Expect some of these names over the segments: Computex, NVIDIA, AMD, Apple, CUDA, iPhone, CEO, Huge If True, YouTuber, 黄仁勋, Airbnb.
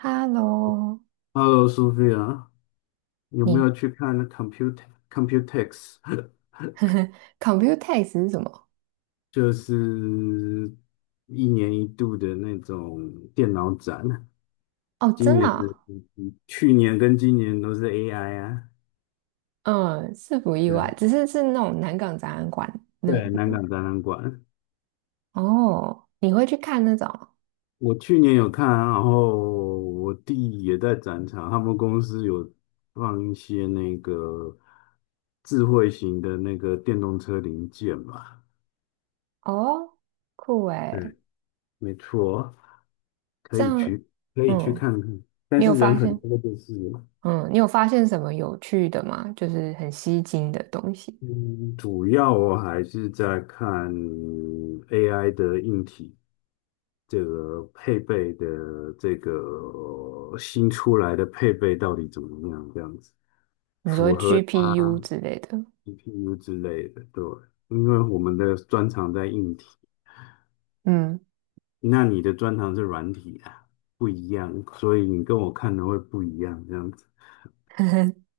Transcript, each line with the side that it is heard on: right: Hello，
left: Hello, SOP， 有没
right: 你
left: 有去看 Computex？
right: Computex r t e 是什么？
left: 就是一年一度的那种电脑展，
right: 哦，
left: 今
right: 真的
left: 年的、
right: 啊。
left: 去年跟今年都是 AI 啊。
right: 嗯，是不意外，
left: 对
right: 只是是那种南港展览馆。那
left: 对，南港展览馆，
right: 哦，你会去看那种？
left: 我去年有看啊，然后我弟也在展场，他们公司有放一些那个智慧型的那个电动车零件吧。
right: 哦，酷诶，
left: 对，没错。可
right: 这
left: 以
right: 样。
left: 去，可以去
right: 嗯，
left: 看看，但
right: 你有
left: 是人
right: 发
left: 很
right: 现，
left: 多就是了。
right: 嗯，你有发现什么有趣的吗？就是很吸睛的东西，
left: 嗯，主要我还是在看 AI 的硬体，这个配备的这个新出来的配备到底怎么样，这样子。
right: 你说
left: 符合
right: GPU 之类的？
left: GPU 之类的，对，因为我们的专长在硬体，
right: 嗯，
left: 那你的专长是软体啊，不一样，所以你跟我看的会不一样，这样子。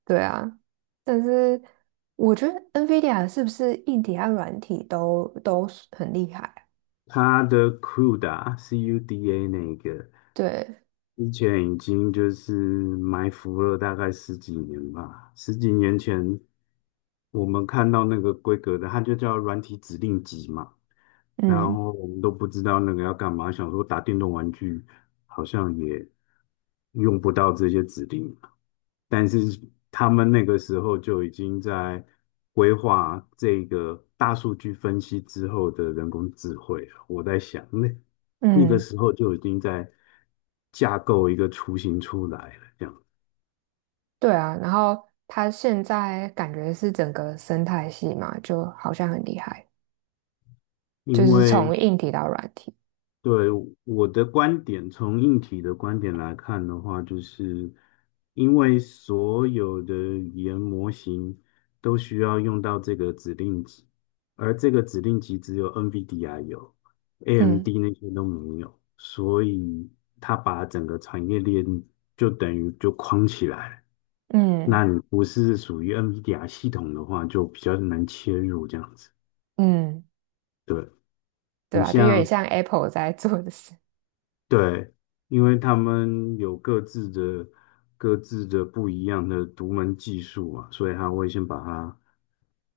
right: 对啊，但是我觉得 NVIDIA 是不是硬体和软体都是很厉害啊？
left: 它的 CUDA 那个。
right: 对，
left: 之前已经就是埋伏了大概十几年吧，十几年前我们看到那个规格的，它就叫软体指令集嘛，然
right: 嗯
left: 后我们都不知道那个要干嘛，想说打电动玩具好像也用不到这些指令，但是他们那个时候就已经在规划这个大数据分析之后的人工智慧了。我在想，那个
right: 嗯，
left: 时候就已经在架构一个雏形出来了，这样。
right: 对啊，然后它现在感觉是整个生态系嘛，就好像很厉害，就
left: 因
right: 是
left: 为
right: 从硬体到软体，
left: 对，我的观点，从硬体的观点来看的话，就是因为所有的语言模型都需要用到这个指令集，而这个指令集只有 NVIDIA 有
right: 嗯
left: ，AMD 那些都没有，所以它把整个产业链就等于就框起来了。那
right: 嗯
left: 你不是属于 NVIDIA 系统的话，就比较难切入这样子。
right: 嗯，
left: 对，
right: 对
left: 你
right: 啊，就有点
left: 像
right: 像 Apple 在做的事，
left: 对，因为他们有各自的不一样的独门技术嘛，所以他会先把它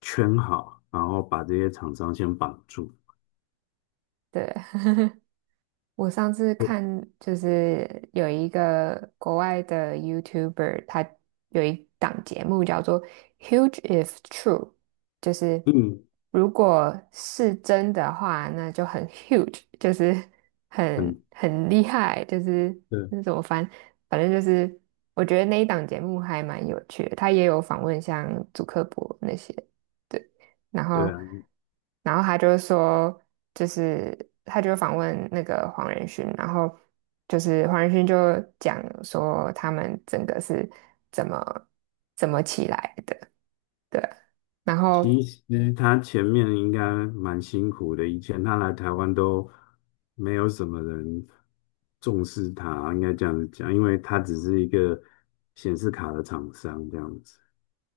left: 圈好，然后把这些厂商先绑住。
right: 对。我上次看就是有一个国外的 YouTuber，他有一档节目叫做《Huge If True》，就是
left: 嗯
right: 如果是真的话，那就很 huge，就是很
left: 嗯，
right: 很厉害，就是
left: 对，
right: 那怎么翻，反正就是我觉得那一档节目还蛮有趣的，他也有访问像祖克伯那些。对。然
left: 对
right: 后，
left: 啊，
right: 然后他就说，就是他就访问那个黄仁勋，然后就是黄仁勋就讲说他们整个是怎么怎么起来的，对，然后。
left: 其实他前面应该蛮辛苦的，以前他来台湾都没有什么人重视他，应该这样子讲，因为他只是一个显示卡的厂商这样子。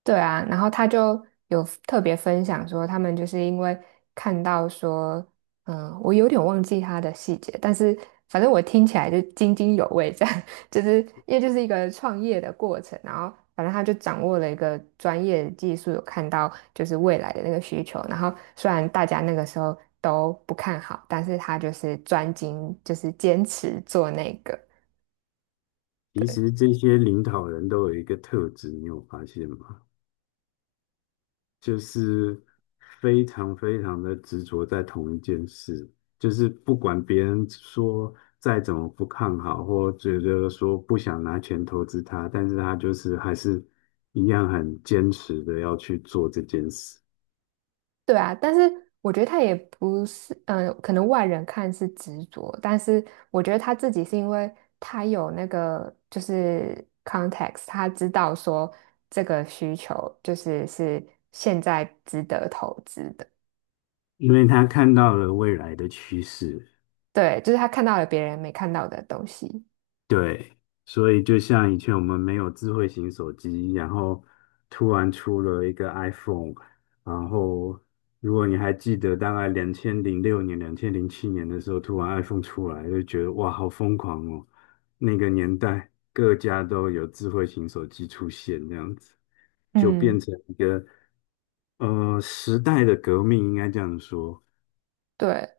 right: 对啊，然后他就有特别分享说，他们就是因为看到说，嗯，我有点忘记他的细节，但是反正我听起来就津津有味，这样 就是因为就是一个创业的过程，然后反正他就掌握了一个专业技术，有看到就是未来的那个需求，然后虽然大家那个时候都不看好，但是他就是专精，就是坚持做那个。
left: 其实这些领导人都有一个特质，你有发现吗？就是非常非常的执着在同一件事，就是不管别人说再怎么不看好，或觉得说不想拿钱投资他，但是他就是还是一样很坚持的要去做这件事，
right: 对啊，但是我觉得他也不是，嗯、可能外人看是执着，但是我觉得他自己是因为他有那个就是 context，他知道说这个需求就是是现在值得投资的，
left: 因为他看到了未来的趋势。
right: 对，就是他看到了别人没看到的东西，
left: 对，所以就像以前我们没有智慧型手机，然后突然出了一个 iPhone，然后如果你还记得，大概2006年、2007年的时候，突然 iPhone 出来，就觉得哇，好疯狂哦！那个年代，各家都有智慧型手机出现，这样子就变
right: 嗯，
left: 成一个时代的革命，应该这样说。
right: 对，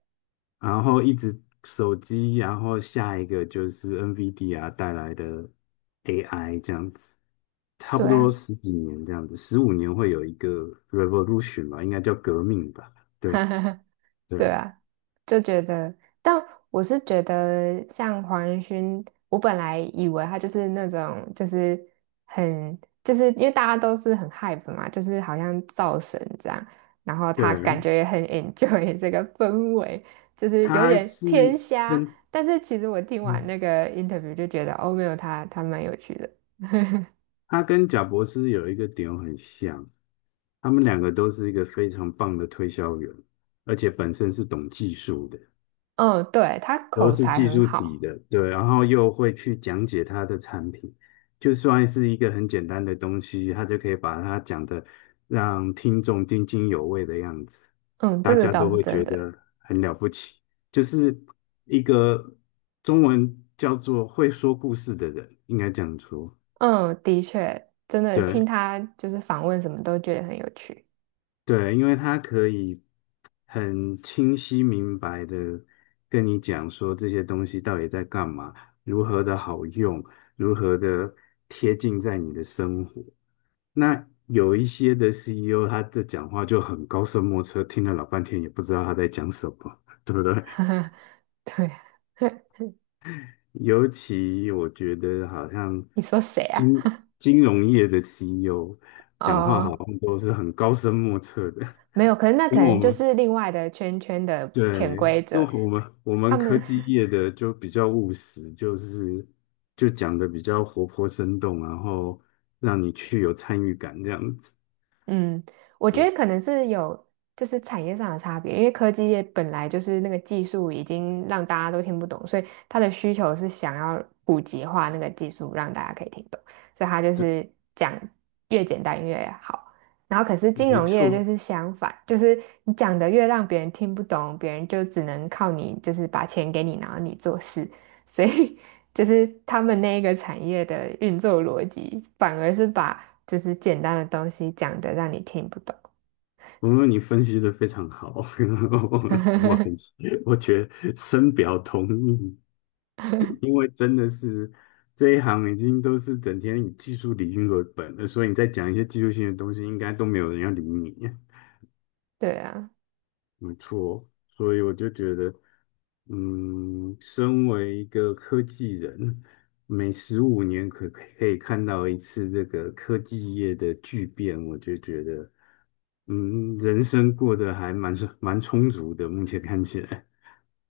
left: 然后一直手机，然后下一个就是 NVIDIA 带来的 AI 这样子，差不
right: 对
left: 多
right: 啊，
left: 十几年这样子，十五年会有一个 revolution 吧，应该叫革命吧？对
right: 对
left: 对
right: 啊，就觉得，但我是觉得像黄仁勋，我本来以为他就是那种，就是很，就是因为大家都是很 hype 嘛，就是好像造神这样，然后他感
left: 对，
right: 觉也很 enjoy 这个氛围，就是有
left: 它
right: 点偏
left: 是
right: 瞎。
left: 跟
right: 但是其实我听完
left: 嗯，
right: 那个 interview 就觉得，哦，没有他，他蛮有趣的。
left: 它跟贾博士有一个点很像，他们两个都是一个非常棒的推销员，而且本身是懂技术的。
right: 嗯，对，他
left: 都
right: 口
left: 是
right: 才
left: 技
right: 很
left: 术底
right: 好，
left: 的，对，然后又会去讲解他的产品，就算是一个很简单的东西，他就可以把它讲的让听众津津有味的样子，
right: 嗯，这
left: 大
right: 个
left: 家
right: 倒
left: 都
right: 是
left: 会
right: 真
left: 觉
right: 的。
left: 得很了不起，就是一个中文叫做会说故事的人，应该这样说，
right: 嗯，的确，真的
left: 对，
right: 听他就是访问什么都觉得很有趣。
left: 对，因为他可以很清晰明白的跟你讲说这些东西到底在干嘛，如何的好用，如何的贴近在你的生活。那有一些的 CEO，他的讲话就很高深莫测，听了老半天也不知道他在讲什么，对不对？
right: 对啊，
left: 尤其我觉得好像
right: 你说谁啊？
left: 金金融业的 CEO 讲话好
right: 哦，
left: 像都是很高深莫测的，
right: 没有，可是那
left: 跟
right: 可
left: 我
right: 能就
left: 们
right: 是另外的圈圈的潜
left: 对，
right: 规
left: 那
right: 则，
left: 我们我
right: 他
left: 们科
right: 们
left: 技业的就比较务实，就是就讲的比较活泼生动，然后让你去有参与感这样子。
right: 嗯，我觉
left: 呃，
right: 得可能是有就是产业上的差别，因为科技业本来就是那个技术已经让大家都听不懂，所以它的需求是想要普及化那个技术，让大家可以听懂，所以它就
left: 对，
right: 是讲越简单越好。然后可是金
left: 没
right: 融业就
left: 错，
right: 是相反，就是你讲的越让别人听不懂，别人就只能靠你，就是把钱给你，然后你做事，所以 就是他们那一个产业的运作逻辑，反而是把就是简单的东西讲的让你听不懂。
left: 我说你分析的非常好，我我很我觉得深表同意，因为真的是这一行已经都是整天以技术理论为本了，所以你再讲一些技术性的东西，应该都没有人要理你。
right: 对啊，
left: 没错，所以我就觉得。嗯，身为一个科技人，每十五年可以看到一次这个科技业的巨变，我就觉得，嗯，人生过得还蛮充足的，目前看起来。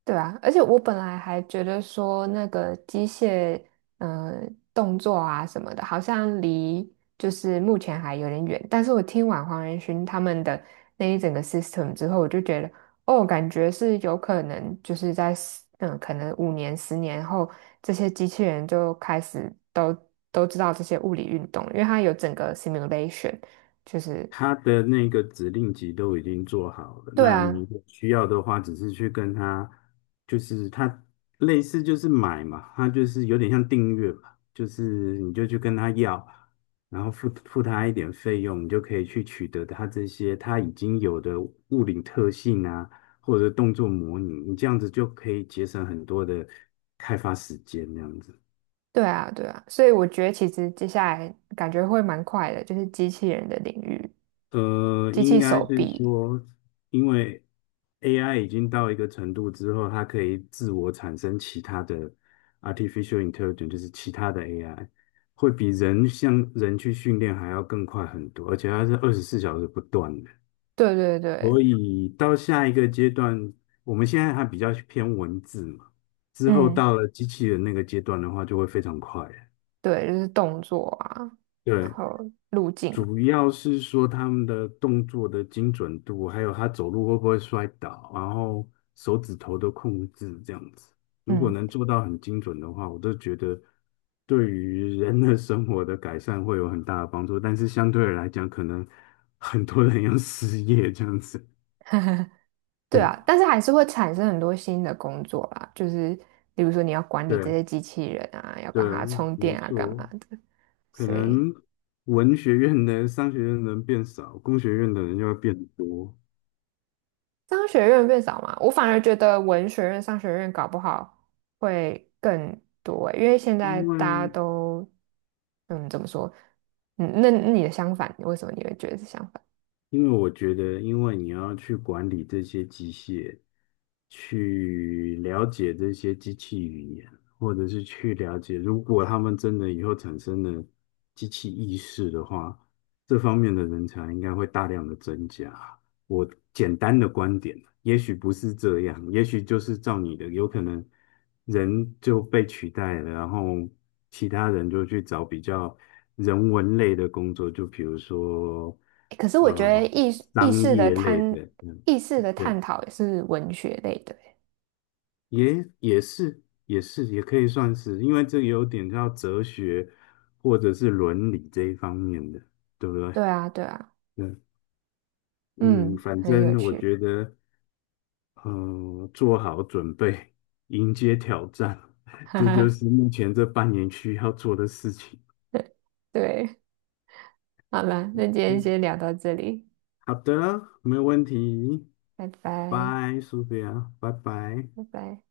right: 对啊，而且我本来还觉得说那个机械，呃，动作啊什么的，好像离就是目前还有点远。但是我听完黄仁勋他们的那一整个 system 之后，我就觉得，哦，感觉是有可能就是在十嗯，可能五年、十年后，这些机器人就开始都都知道这些物理运动，因为它有整个 simulation，就是
left: 他的那个指令集都已经做好了，
right: 对
left: 那你
right: 啊，
left: 有需要的话，只是去跟他，就是他类似就是买嘛，他就是有点像订阅吧，就是你就去跟他要，然后付他一点费用，你就可以去取得他这些他已经有的物理特性啊，或者动作模拟，你这样子就可以节省很多的开发时间，这样子。
right: 对啊，对啊，所以我觉得其实接下来感觉会蛮快的，就是机器人的领域，机
left: 应
right: 器
left: 该
right: 手
left: 是
right: 臂，
left: 说，因为 AI 已经到一个程度之后，它可以自我产生其他的 artificial intelligence，就是其他的 AI，会比人像人去训练还要更快很多，而且它是24小时不断的。
right: 对对对，
left: 所以到下一个阶段，我们现在还比较偏文字嘛，之后
right: 嗯，
left: 到了机器人那个阶段的话，就会非常快了。
right: 对，就是动作啊，然
left: 对，
right: 后路径，
left: 主要是说他们的动作的精准度，还有他走路会不会摔倒，然后手指头的控制这样子。如果
right: 嗯，
left: 能做到很精准的话，我都觉得对于人的生活的改善会有很大的帮助。但是相对的来讲，可能很多人要失业这样子。
right: 对
left: 对
right: 啊，但是还是会产生很多新的工作啦，就是比如说你要管理这
left: 对
right: 些机器人啊，要
left: 对，
right: 帮它充
left: 没
right: 电啊，干嘛
left: 错，
right: 的，
left: 可
right: 所以
left: 能文学院的商学院的人变少，工学院的人就会变多，
right: 商学院变少嘛，我反而觉得文学院、商学院搞不好会更多欸因为现在
left: 因
right: 大家
left: 为
right: 都，嗯，怎么说？嗯，那那你的相反，为什么你会觉得是相反？
left: 因为我觉得，因为你要去管理这些机械，去了解这些机器语言，或者是去了解，如果他们真的以后产生了机器意识的话，这方面的人才应该会大量的增加。我简单的观点，也许不是这样，也许就是照你的，有可能人就被取代了，然后其他人就去找比较人文类的工作，就比如说
right: 欸可是我觉得
left: 呃
right: 意识意
left: 商
right: 识的
left: 业类
right: 探
left: 的，嗯，对，
right: 讨也是文学类的欸，
left: 也是也可以算是，因为这有点叫哲学或者是伦理这一方面的，对不对？
right: 对啊，对啊，
left: 嗯嗯，
right: 嗯，
left: 反
right: 很有
left: 正我
right: 趣，
left: 觉得。嗯，做好准备，迎接挑战，
right: 哈
left: 这就
right: 哈，
left: 是目前这半年需要做的事情。
right: 对，好了，那今天
left: 嗯，
right: 先聊到这里，
left: 好的，没有问题。
right: 拜拜，
left: 拜，苏菲亚，拜拜。
right: 拜拜。